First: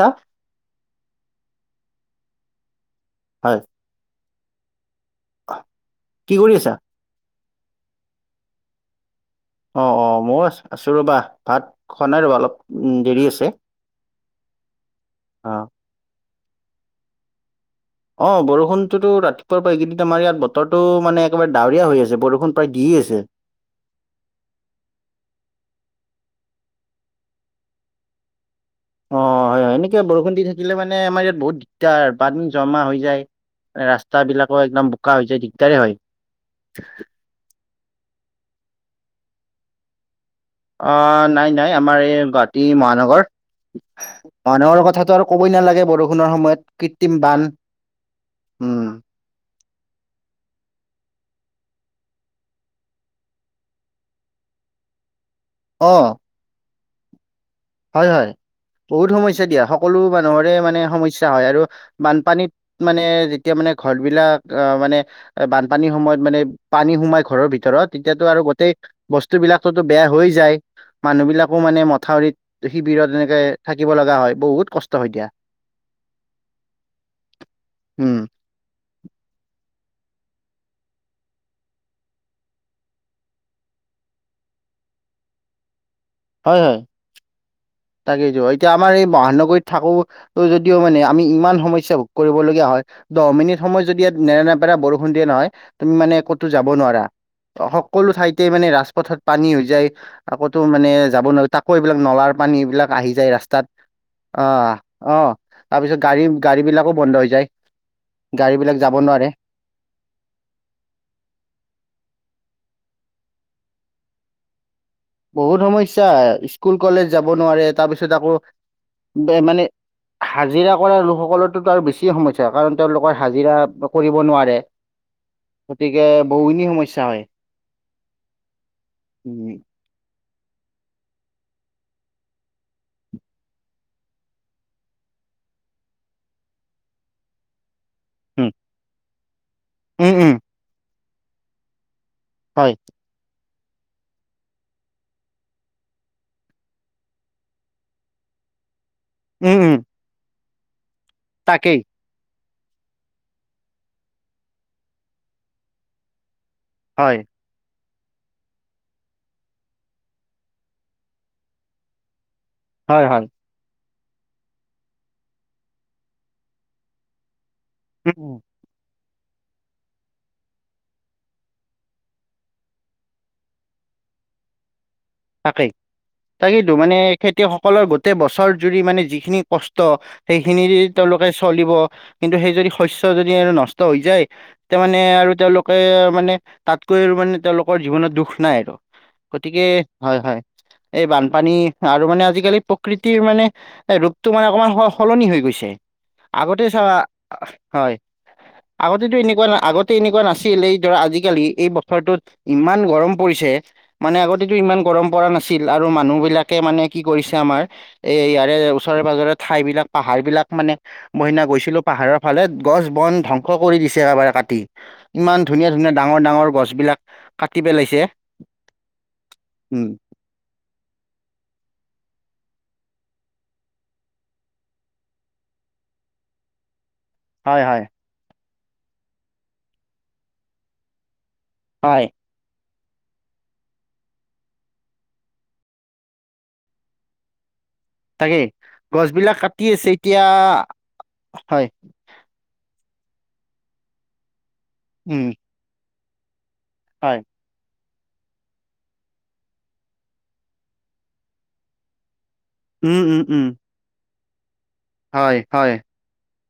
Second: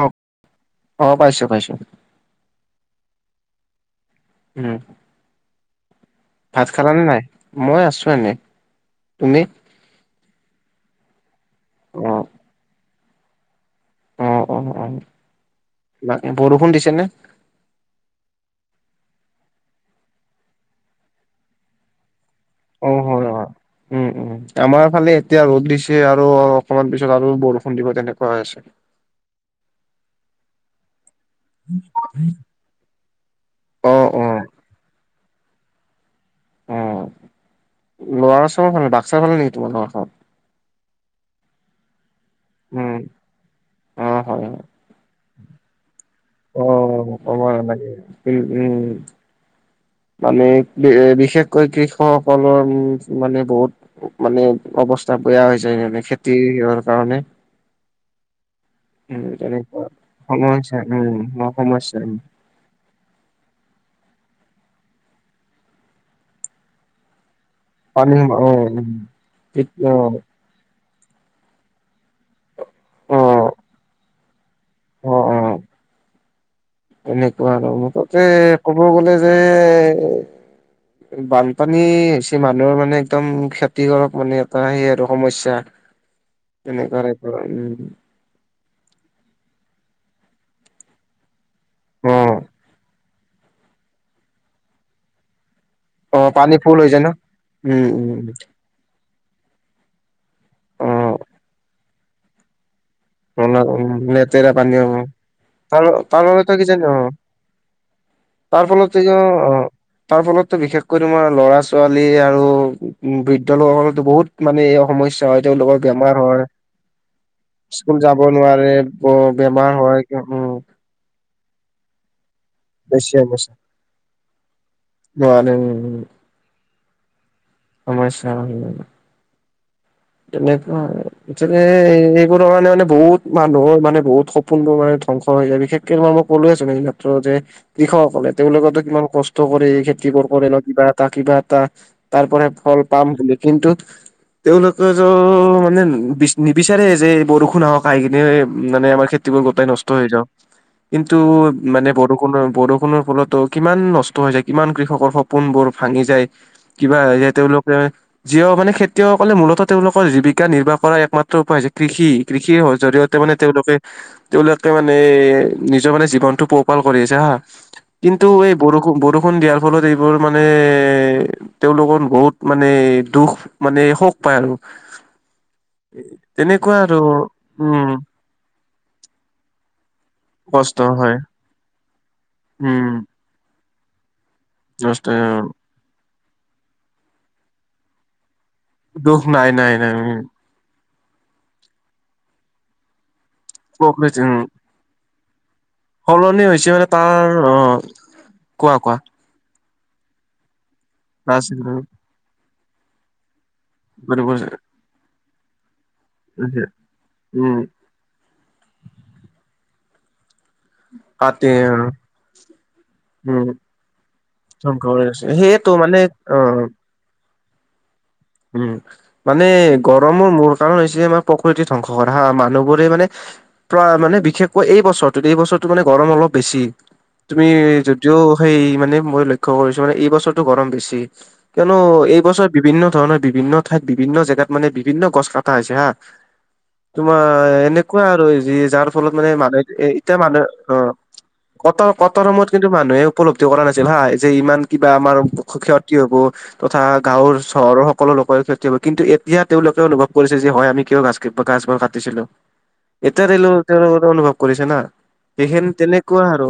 অ অ পাইছোঁ পাইছোঁ হয় উম কি কৰি ভাত আছা খালা নে নাই মই আছোঁ এনেই তুমি অ অ মই আছোঁ ৰ'বা ভাত অ খোৱা নাই ৰ'বা অলপ দেৰি আছে অ অ অ অ বাকী বৰষুণ দিছে নে? অ বৰষুণতটোতো ৰাতিপুৱাৰ পৰা এইকেইদিন আমাৰ ইয়াত বতৰটো মানে একেবাৰে ডাৱৰীয়া হৈ আছে বৰষুণ অ দি হয় আছে হয় উম উম আমাৰ ফালে এতিয়া ৰ'দ দিছে আৰু অকমানৰ পিছত আৰু বৰষুণ দিব তেনেকুৱা হৈ আছে অ হয় হয় এনেকে বৰষুণ দি থাকিলে মানে আমাৰ ইয়াত বহুত দিগদাৰ হয় পানী জমা হৈ যায় অ অ ৰাস্তা বিলাকো একদম বোকা হৈ যায় দিগদাৰে হয় [unintelligible] ল'ৰাচৰ চব ভালে বাক্সা ভালে নেকি তোমাৰ ঘৰখন অ নাই নাই আমাৰ এই গুৱাহাটী উম মহানগৰ অ হয় হয় মানুহৰ কথাটো আৰু ক'বই নালাগে বৰষুণ সেইটো অ সময়ত কৃত্ৰিম বান উম মানে বিশেষকৈ কৃষকসকলৰ উম মানে বহুত মানে অৱস্থা বেয়া হৈ যায় অ মানে খেতিৰ হোৱাৰ কাৰণে হয় হয় বহুত উম, সমস্যা দিয়া তেনেকুৱা সকলো মানুহৰে মানুহৰে সমস্যা মানে উম, সমস্যা হয় অ', আৰু সমস্যা উম, বানপানীত মানে যেতিয়া মানে ঘৰ বিলাক অ মানে বানপানীৰ সময়ত মানে পানী সোমাই ঘৰৰ ভিতৰত ধৰক পানী তেতিয়াতো সম আৰু অ', গোটেই উম। বস্তু বিলাকতো কেতিয়া বেয়া হৈ যায় মানুহ বিলাকো মানে মথাউৰিত শিবিৰত এনেকে অ', থাকিব লগা হয় বহুত কষ্ট হয় অ দিয়া অ এনেকুৱা আৰু উম মুঠতে ক'ব গ'লে যে এ বানপানী হৈছে মানুহৰ মানে একদম খেতি কৰক মানে এটা সেই আৰু সমস্যা [inaudible] এনেই [unintelligible] কৰা উ তাকেইটো এতিয়া আমাৰ এই মহানগৰীত থাকো যদিও মানে আমি ইমান সমস্যা ভোক অ', কৰিবলগীয়া হয় দহ মিনিট সময় যদি ইয়াত নেৰা নেপেৰা বৰষুণ দিয়ে নহয় তুমি মানে অ', ক'তো পানী যাব ফুল হৈ যায় নোৱাৰা ন? উম, সকলো উম, ঠাইতে মানে ৰাজপথত পানী হৈ যায় আকৌতো মানে অ', যাব নোৱাৰো তাকো এইবিলাক নলাৰ পানী এইবিলাক আহি যায় নলা ৰাস্তাত উম, অ লেতেৰা পানী হ'ব অ তাৰ তাৰপিছত তাৰ গাড়ী বাবে তই গাড়ী কিজানি বিলাকো অ'। বন্ধ হৈ যায় গাড়ী তাৰ বিলাক ফলত কি যাব নোৱাৰে তাৰ ফলতো বিশেষকৈ তোমাৰ ল'ৰা ছোৱালী আৰু উম বৃদ্ধ লোকসকলো বহুত মানে এই সমস্যা হয় বহুত তেওঁ লগৰ সমস্যা বেমাৰ হয়। স্কুল কলেজ যাব নোৱাৰে। স্কুল তাৰপিছত যাব আকৌ নোৱাৰে ব বে- মানে বেমাৰ হয় উ হাজিৰা কৰা লোকসকলৰ তো তাৰ আৰু বেছি সমস্যা কাৰণ বেছি তেওঁলোকৰ সমস্যা হাজিৰা কৰিব নোৱাৰে নোৱাৰে উম গতিকে বহুখিনি সমস্যা হয়। সমস্যা [unintelligible] উম। তেনেকুৱা আৰু। মুঠতে এইবোৰ কাৰণে মানে বহুত মানুহৰ মানে বহুত সপোনবোৰ মানে ধ্বংস হৈ যায়। বিশেষ কে মই কলোৱে চোন এই মাত্ৰ যে কৃষকসকলে। উম, তেওঁলোকেতো কিমান কষ্ট কৰে খেতি উম, উম, কৰে ন কিবা এটা কিবা এটা তাৰ পৰা হয়, ফল পাম বুলি কিন্তু তেওঁলোক মানে বিচ নিবিচাৰে যে বৰষুণ আহক আহি কিনে মানে আমাৰ খ উম, গোটেই উম, নষ্ট হৈ যাওঁ। কিন্তু তাকেই মানে বৰ বৰষুণৰ ফলতো কিমান নষ্ট হৈ যায়, কিমান কৃষকৰ সপোন বোৰ ভাঙি যায়। কিবা হয়, তেওঁলোকে যি মানে খেতিয়কসকলে মূলত তেওঁলোকৰ জীৱিকা নিৰ্বাহ কৰা একমাত্ৰ উপায় হৈছে কৃষি। কৃষিৰ হয়, জৰিয়তে হয়, মানে তেওঁলোকে তেওঁলোকে মানে নিজৰ মানে জীৱনটো পোহপাল কৰি আহিছে হা। উম, কিন্তু উম, এই বৰষুণ-বৰষুণ দিয়াৰ ফলত এইবোৰ মানে তেওঁলোকৰ বহুত মানে দুখ মানে সুখ পায় আৰু। তাকেই, তাকোটো তেনেকুৱা আৰু মানে খেতিয়কসকলৰ উম গোটেই বছ বছৰ জুৰি মানে যি খিনি কষ্ট সেইখিনি কষ্ট দি হয় তেওঁলোকে চলিব কিন্তু সেই যদি উম শস্য সেইখিনি আৰু নষ্ট হৈ যায়, তাতে মানে কষ্ট আৰু তেওঁলোক তাতে মানে তাতকৈ মানে তেওঁলোকৰ জীৱনত দুখ নাই আৰু। দুখ নাই গতিকে নাই নাই উম। হয়, এই বানপানী আৰু মানে আজিকালি প্ৰকৃতিৰ মানে প্ৰকৃতি ৰূপতটো উম মানে অকমান স সলনি হৈ গৈছে। সলনি আগতে হৈছে চাহ মানে তাৰ অ হয় কোৱা কোৱা আগতেতো এনেকুৱা নাই আগত তে এনেকুৱা নাছিল। এই ধৰা আজিকালি এই নাছিলো বছৰটোত ইমান গৰম পৰিছে মানে আগতে টো ইমান গৰম পৰা নাছিল আৰু মানুহ বিলাকে মানে কি কৰিছে উম আমাৰ এ ইয়াৰে ওচৰে পাজৰে ঠাই বিলাক পাহাৰ বিলাক মানে মই সিদিনা কাতে গৈছিলোঁ পাহাৰৰ ফালে, গছ-বন উম ধ্বংস কৰি দিছে এবাৰে কাটি। ধ্বংস কৰি আছে ইমান সেইটো ধুনীয়া-ধুনীয়া মানে অ ডাঙৰ-ডাঙৰ গছ বিলাক কাটি পেলাইছে। উম মানে উম গৰমৰ মূল কাৰণ হৈছে আমাৰ প্ৰকৃতি ধ্বংস কৰে হা মানুহবোৰে মানে প্ৰায় মানে বিশেষকৈ এই বছৰটোত এই বছৰতো মানে গৰম অলপ বেছি। তুমি হয় হয় যদিও সেই মানে মই লক্ষ্যয় কৰিছো মানে এই বছৰটো গৰম বেছি। কিয়নো হয় এইবছৰ বিভিন্ন ধৰণৰ বিভিন্ন ঠাইত, বিভিন্ন জেগাত মানে বিভিন্ন গছ কটা হৈছে হা। তোমাৰ এনে এনেকুৱা আৰু তাকেই যি যাৰ গছ ফলত মানে বিলাক কাটি মানুহে আছে এতিয়া মানুহে অ হয় কতো কটাৰ সময়ত কিন্তু মানুহে উপলব্ধি কৰা নাছিল হা যে ইমান কিবা আমাৰ উম ক্ষয়তি হ'ব। তথা হয় গাঁৱৰ চহৰৰ সকলো লোকৰ ক্ষয়তি হ'ব, কিন্তু এতিয়া তেওঁলোকে অনুভৱ কৰিছে যে হয় আমি কিয় গাছ গছবোৰ কাটিছিলোঁ। উম উম এতিয়া উম [unintelligible] অনুভৱ কৰিছে না। হয় ঠিক সেন হয় তেনেকুৱা আৰু।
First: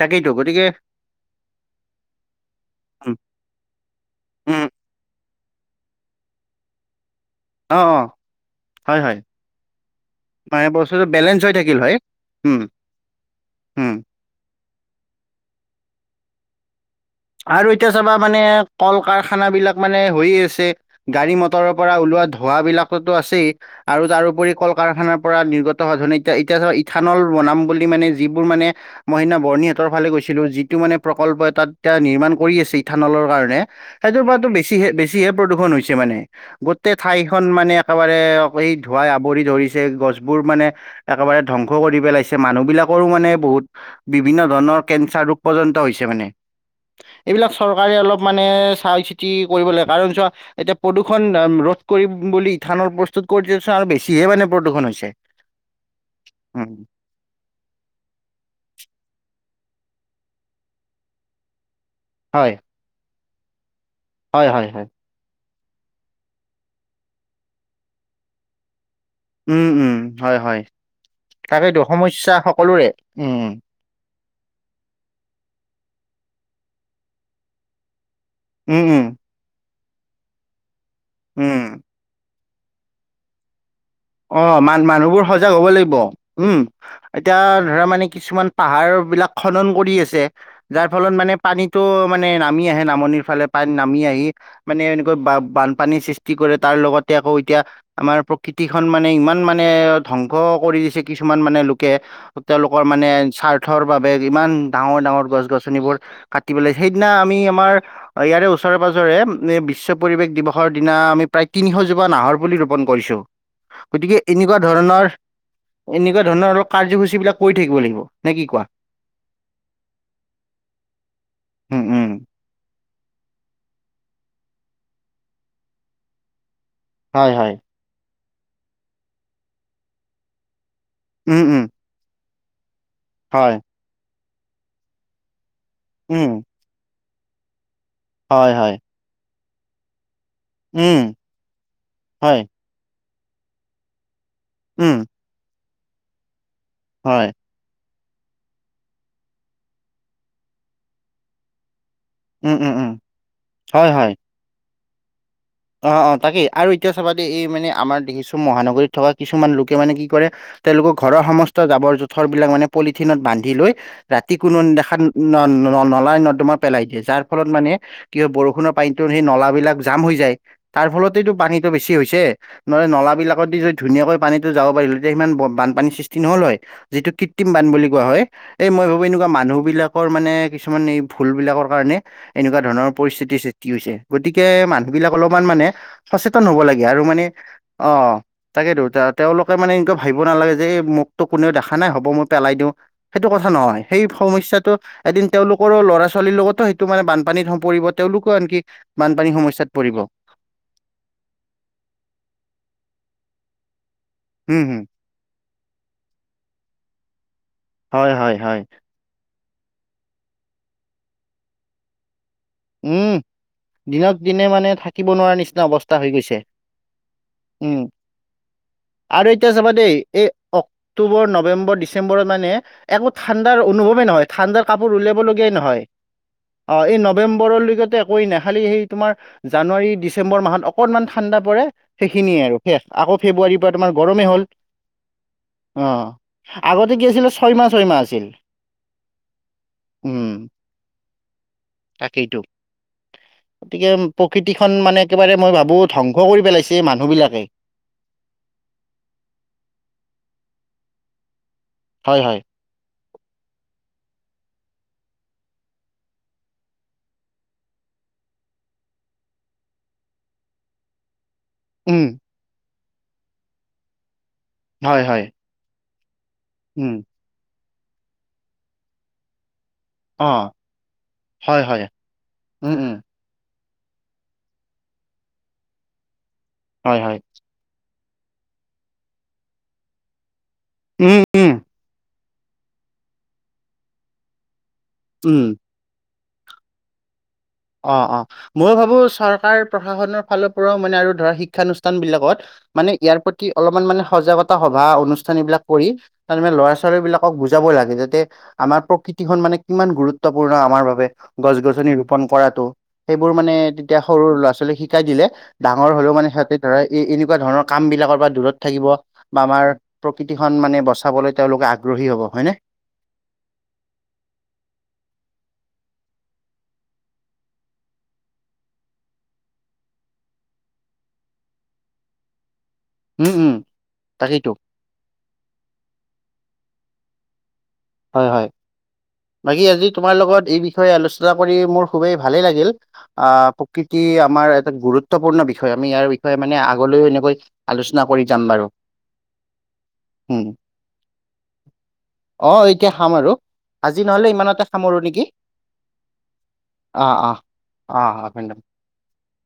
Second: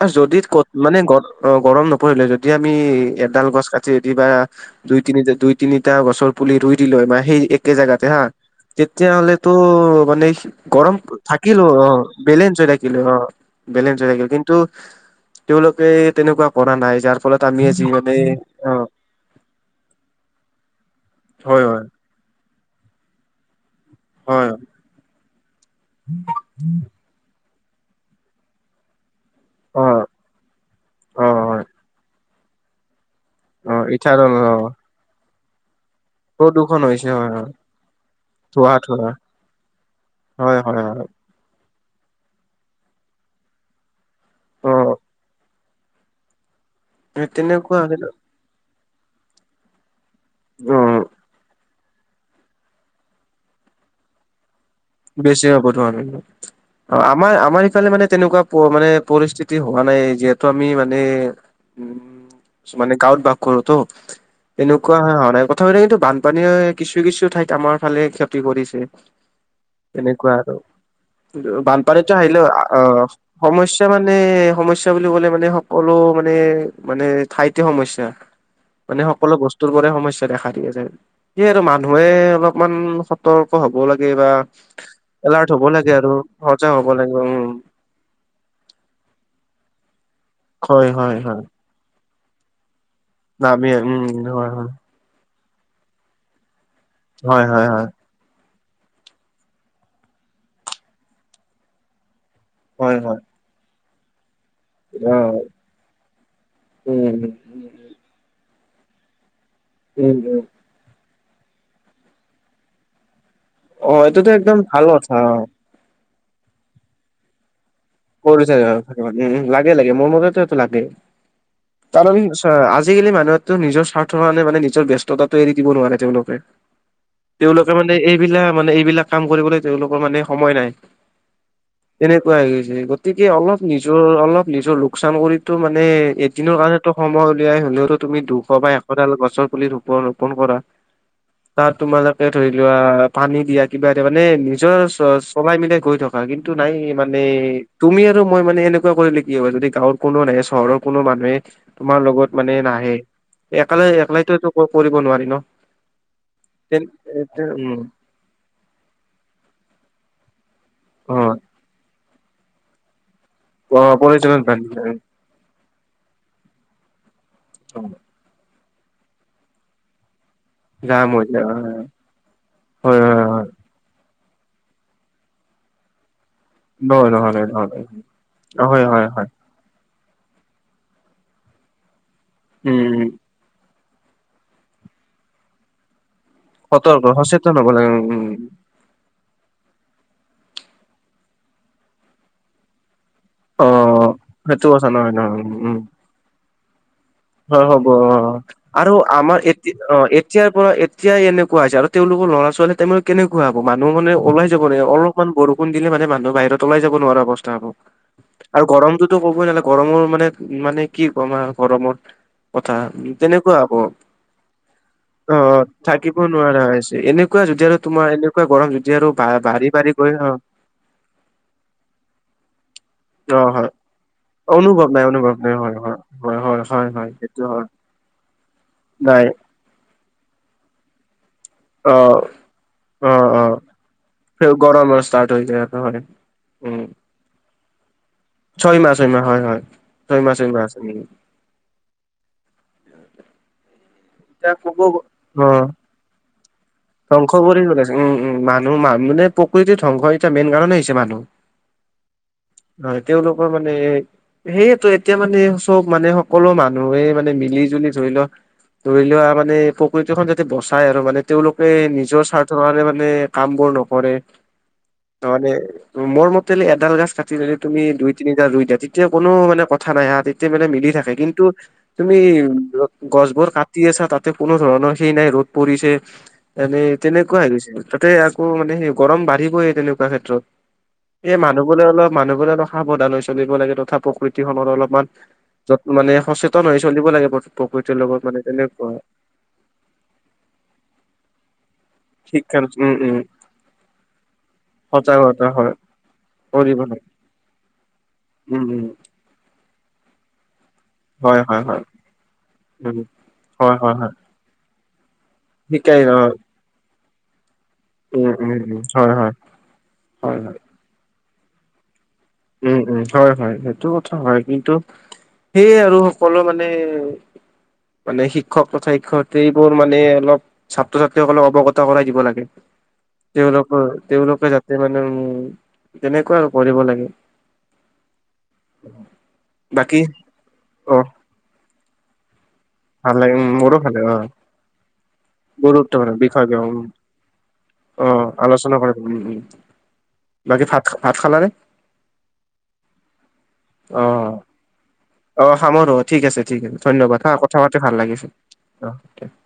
তাকেইতো যদি গতিকে ক মানে গ গৰম নপৰিলে যদি যদি আমি উম এডাল গছ কাটি যদি বা উম দুই তিনি দুই তিনিটা গছৰ পুলি ৰুই দিলোঁ হয়, মানে সেই একে অ অ জেগাতে হা হয় তেতিয়া হয় হ'লেতো মানে গৰম বস্তুটো বেলেঞ্চ হৈ থাকিলোঁ থাকিল অ হয়। উম, বেলেজয় থাকিলোঁ হৈ অ। উম। বেলেঞ্চ হৈ থাকিল কিন্তু তেওঁলোকে তেনেকুৱা কৰা নাই যাৰ ফলত আমি আৰু যি এতিয়া চাবা মানে অ কল- কাৰখানা বিলাক মানে হৈয়ে আছে, গাড়ী হয় মটৰৰ হয় পৰা ওলোৱা ধ ধোঁৱা বিলাকতো আছেই আৰু হয় তাৰোপৰি কল কাৰখানাৰ পৰা নিৰ্গত হোৱা ধৰণে এতিয়া এতিয়া ইথানল বনাম বুলি মানে যিবোৰ মানে মই সেইদিনা অ বৰ্ণিহাটৰ ফালে গৈছিলো, যিটো মানে অ প্ৰকল্প এ হয় তাত এতিয়া নিৰ্মাণ কৰি আছে ইথানলৰ কাৰণে নে অ সেইটোৰ ইথানল পৰা অ বেছিহে বেছিহে প্ৰদূৰষণ হৈছে মানে প্ৰদূষণ গোটেই হৈছে হয় ঠাইখন হয় মানে একেবাৰে এই ধোৱা ধুৱাই ধোৱা আৱৰি ধৰিছে, গছবোৰ হয় মানে হয় হয় একেবাৰে ধ্বংস কৰি পেলাইছে, মানুহ বিলাকৰো মানে বহুত বিভিন্ন অ ধৰণৰ কেঞ্চাৰ ৰোগ পৰ্যন্ত হৈছে মানে এইবিলাক তেনেকুৱা চৰকাৰে অলপ মানে চাই চিতি কৰিব লাগে।। কাৰণ চোৱা অ এতিয়া প্ৰদূষণ ৰোধ কৰিম বুলি ইথানল প্ৰস্তুত কৰোতে আৰু বেছিহে মানে প্ৰদূষণ হৈছে। বেছি হব ধৰ। উম, আমাৰ আমাৰ ইফালে মানে তেনেকুৱা মানে পৰিস্থিতি হোৱা নাই, যিহেতু আমি মানে উ হয়। মানে গাঁৱত বাস কৰো তো, হয়, হয়, হয়, এনেকুৱা হোৱা নাই ক প্ৰথমতে কিন্তু বানপানীয়ে কিছু কিছু ঠাইত আমাৰ ফালে ক্ষতি কৰিছে। উম, উম, তেনেকুৱা হয়, আৰু, হয়। তাকেইতো বানপানীতো সমস্যা আহিলেও সকলোৰে আহ উম, সমস্যা এতিয়া মানে সমস্যা বুলি ক'লে মানে, সকলো মানে- মানে ঠাইতে সমস্যা। উম, মানে উম, সকলো বস্তুৰ পৰাৰে সমস্যা দেখা দিয়ে যায়। সেয়ে আৰু উম। মানুহে অলপমান সতৰ্ক হব লাগে বা অ মান মানুহবোৰ এলাৰ্ট সজাগ হব লাগে লাগিব। আৰু উম, সজাগ হব লাগে উম এতিয়া ধৰা মানে কিছুমান পাহাৰ বিলাক খনন কৰি আছে, যাৰ হয় ফলত হয় মানে হয় পানীত টো মানে নামি আহে নামনিৰ ফালে প উম নামি আহি হয় মানে এনেকৈ বা বান পানী সৃষ্টি কৰে, তাৰ লগতে আকৌ হয় এতিয়া হয় হয় আমাৰ প্ৰ কৃতিখন মানে ইমান মানে ধ্বংস কৰি দিছে কিছুমান মানে লোকে তেওঁলোকৰ হয় মানে হয় স্বাৰ্থৰ বাবে ইমান ডাঙৰ অ ডাঙৰ গছ গছনিবোৰ কাটি পেলাই, সেইদিনা উম আমি আমাৰ অ ইয়াৰে ওচৰে পাঁজৰে বিশ্ব উম পৰিৱেশ উম দিৱস ৰ দিনা আমি প্ৰায় তিনিশজোপা নাহৰ পুলি ৰোপণ কৰিছোঁ। অ গতিকে এইটোতো এনেকুৱা একদম ভাল ধৰণৰ, কথা অ এনেকুৱা ধৰণৰ আৰু কাৰ্যসূচীবিলাক কৰি থাকিব লাগিব। নে কি কৰি কোৱা? [unintelligible] উম লাগে লাগে মোৰ মতেটো এইটো লাগে। উম, উম, কাৰন অ আজিকালি মানুহটো নিজৰ স্বাৰ্থৰ কাৰণে মানে নিজৰ ব্যস্ততাটো এৰি দিব নোৱাৰে তেওঁলোকে হয় হয়। তেওঁলোকে মানে এইবিলাক মানে এইবিলাক কাম কৰিবলৈ তেওঁলোকৰ মানে সময় নাই। উম উম। তেনেকুৱা হৈ গৈছে, গতিকে অলপ হয়, নিজৰ অলপ নিজৰ লোকচান কৰি টো মানে উম, এদিনৰ কাৰণতো সময় উলিয়াই হলেও তো তুমি দুশ হয়, বা হয়, এশ ডাল গছৰ পুলি ৰোপন ৰোপন কৰা। উম, তাত তোমালোকে হয়, ধৰি কিবা পানী দিয়া, কিবা দিয়া, মানে নিজৰ উম, চ চলাই মিলাই গৈ থকা। কিন্তু নাই মানে হয়, তুমি আৰু মই মানে এনেকুৱা কৰিলে কি হব? যদি গাঁৱৰ কোনো নাহে চহৰৰ কোনো মানুহে তোমাৰ লগত মানে উম, উম, উম, নাহে, হয়, একলাই হয়। একালাইতো কৰিব নোৱাৰি ন। অ অ তাকেই আৰু তেন এতিয়া চাবা দেই এই মানে উম আমাৰ দেখিছো মহানগৰীত থকা কিছুমান লোকে মানে কি কৰে তেওঁলোকৰ অ ঘৰৰ সমস্ত জাবৰ জোথৰ বিলাক মানে পলিথিনত বান্ধি লৈ অ ৰাতি প্ৰয়োজনত কোনো বান্ধি লয়। নেদেখা ন ন নলাই নৰ্দমা পেলাই দিয়ে। যাৰ ফলত মানে কি হয় বৰষুণৰ পানীটোত, সেই নলাবিলাক জাম হৈ যায়। তাৰ যাম হৈ ফলতেইটো যায় পানীটো বেছি হৈছে। ন হয় নলা হয় হয় বিলাকত যদি ধুনীয়াকৈ পানী যাবা পাৰিলে, তেতিয়া সিমান বানপানীৰ সৃষ্টি নহ'ল হয়। যিটো নহয় নহয় কৃত্ৰিম বান নহয় বুলি কোৱা হয়। নহয় এই হয় মই ভাবি হয় হয় এনেকুৱা মানুহ বিলাক। মানে কিছুমান এই ভুল বিলাকৰ কাৰণে, এনেকুৱা ধৰণৰ উম পৰিস্থিতি সৃষ্ট হৈছে। গতিকে মানুহ বিলাক অলপমান মানে। সচেতন হ'ব লাগে, আৰু সতৰ্ক মানে সচেতন হ'ব লাগে অ' উম উম তাকেতো, তাত। তেওঁলোকে মানে এনেকা ভাবিব নালাগে যে, এই মোকটো কোনেও দেখা নাই, হ'ব মই পেলাই দিওঁ। সেইটো কথা অ নহয়, সেই সেইটো সমস্যাটো কথা নহয় এদিন নহয় উম তেওঁলোকৰো ল'ৰা ছোৱালীৰ লগতো সেইটো মানে বান বানপানীত সম হয় পৰিব, হ'ব অ তেওঁলোকও আনকি আৰু বানপানী আমাৰ সমস্যাত। এতি পৰিব অ' এতিয়াৰ পৰা এতিয়াই এনেকুৱা হৈছে, আৰু তেওঁলোকৰ ল'ৰা ছোৱালী টাইমত কেনেকুৱা হ'ব, মানুহ মানে ওলাই উম যাব ৰে, হম অলপমান বৰষুণ দিলে মানে মানুহ বাহিৰত ওলাই যাব নোৱাৰা অৱস্থা হ'ব, হয় হয় হয় আৰু গৰমটোত। টো ক'বই নালাগে, গৰমৰ মানে মানে কি কম আৰু গৰমত। কথা উম তেনেকুৱা হ'ব, দিনক দিনে মানে থাকিব নোৱাৰা অ' নিচিনা অৱস্থা হৈ থাকিব গৈছে নোৱাৰা হৈ আছে, এনে এনেকুৱা যদি উম আৰু তোমাৰ এনেকুৱা গৰম যদি আৰু এতিয়া চাবা বাঢ়ি, দেই বাঢ়ি গৈ এই অ'। অক্টোবৰ, নৱেম্বৰ, ডিচেম্বৰত মানে। একো অ ঠাণ্ডাৰ হয় অনুভৱেই নহয়, ঠাণ্ডাৰ অনুভৱ কাপোৰ নাই উলিয়াব অনুভৱ লগিয়াই নাই হয় নহয়, হয় হয় হয় অ' হয় এই ন হয় সেইটো হয় নম্বেৱৰলৈকে একোৱেই নাই, খালি সেই তোমাৰ নাই জানুৱাৰী, ডিচেম্বৰ মাহত অকণমান ঠাণ্ডা পৰে। অ সেইখিনিয়ে আৰু শেষ, অ আকৌ অ ফেব্ৰুৱাৰীৰ পা তোমাৰ গৰমেই হ'ল গৰমৰ ষ্টাৰ্ট হৈ যায় হয় অ'। উম আগতে কি আছিলে, ছয় মাহ, ছয় মাহ আছিল। ছয় মাহ, ছয় মাহ, হয়, হয়, ছয় মাহ, ছয় মাহ, আছিল। তাকেইটো গতিকে। এতিয়া প্ৰকৃতিখন ক'ব মানে গ- একেবাৰে অ মই ভাবোঁ, ধ্বংস কৰি পেলাইছে ধ্বংস মানুহবিলাকে। কৰি পেলাইছে উম' উম' মানুহ মা মানে প্ৰকৃতিৰ ধ্বংস এতিয়া মেইন কাৰণে হৈছে মানুহ। হয়, হয়। হয়, তেওঁলোকৰ মানে। সেইটোৱে এতিয়া মানে চব মানে সকলো মানুহে মানে মিলি জুলি ধৰি লওঁ। ধৰি লোৱা মানে প্ৰকৃতিখন যাতে বচাই আৰু মানে তেওঁলোকে উম নিজৰ স্বা মানে কামবোৰ নকৰে, হয় হয় তাৰমানে ৰোমৰ মতে এডাল উম গাছ কাট যদি তুমি দুই, তিনিটা ৰুই দিয়া, তেতিয়া কোনো মানে ক কথা নাই হা, অ তেতিয়া মানে মিলি থাকে, কিন্তু হয় হয় তুমি উম উম গছবোৰ কা কাটি আছা তাতে কোনো ধৰণৰ সেই নাই, ৰ'দ পৰিছে, এনে হয় হয় তেনেকুৱা হৈ গৈছে। তাতে আকৌ মানে সেই গৰম বাঢ়িবই তেনেকুৱা ক্ষেত্ৰত, উম এই উম মানুহবোলে অলপ। মানুহবোৰে অলপ সাৱধান হৈ চলিব লাগে, তথা প্ৰকৃতিখনৰ অলপমান উম'। য'ত মানে সচেতন হৈ চলিব লাগে প্ৰকৃতিৰ লগত, মানে তেনে মই ভাবো চৰকাৰ প্ৰশাসনৰ ফালৰ পৰাও মানে আৰু ধৰা শিক্ষানুষ্ঠান বিলাকত। শিক্ষা মানে উম ইয়াৰ উম প্ৰতি অলপমান মানে সজাগতা সভা অনুষ্ঠান সজাগতা এইবিলাক হয় কৰি। তাত মানে ল'ৰা কৰিব ছোৱালী লাগে বিলাকক বুজাবই লাগে, যাতে উম আমাৰ উম প্ৰকৃ খন মানে কিমান গুৰুত্বপূৰ্ণ আমাৰ বাবে, হয় গছ হয় হয় গছনি ৰোপন কৰাটো, উম সেইবোৰ মানে হয় হয় তেতিয়া হয় সৰু ল'ৰা -ছোৱালীক শিকাই দিলে, ডাঙৰ শিকাই হ'লেও অ মানে সিহঁতে ধৰা এ এই এনেকুৱা ধৰণৰ। কাম বিলাকৰ পা উম, উম, দূৰত উম, থাকিব, হয়, হয়, বা আমাৰ হয়, প্ৰকৃতিখন হয়, মানে বচাবলৈ তেওঁলোকে আগ্ৰহী হ'ব। হয়নে? উম', উম, ' হয়, হয়, সেইটো কথা হয়, কিন্তু সেয়ে আৰু সকলো মানে। মানে শিক্ষক তথা শিক্ষয়িত্ৰীবোৰ মানে অলপ। ছাত্ৰ ছাত্ৰীসকলক অৱগত কৰাই দিব লাগে। উম উম তেওঁলোকৰ তাকেইতো তেওঁলোকে যাতে মানে উম তেনেকুৱা আৰু কৰিব লাগে। হয় হয় বাকী আজি তোমাৰ লগত এই বিষয়ে অ আলোচনা কৰি মোৰ খুবেই ভালেই লাগিল। ভাল লাগে আহ উম মোৰো ভাল প্ৰকৃতি লাগে অ আমাৰ এটা গুৰুত্বপূৰ্ণ বিষয় আমি ইয়াৰ গুৰুত্বপূৰ্ণ বিষয়ে বিষয় মানে জ্ঞান, উম আগলৈও এনেকৈ আলোচনা অ কৰি যাম বাৰু আলোচনা কৰিম। উম, উম উম বাকী ভাত ভাত খালা নে? অ এতিয়া খাম আৰু। আজি অ, নহলে ইমানতে সামৰো নেকি অ সামৰো ঠিক আছে, ঠিক আছে অ ধন্যবাদ হা অ কথা পাতি ভাল লাগিছে। অ ধন্যবাদ অকে [unintelligible]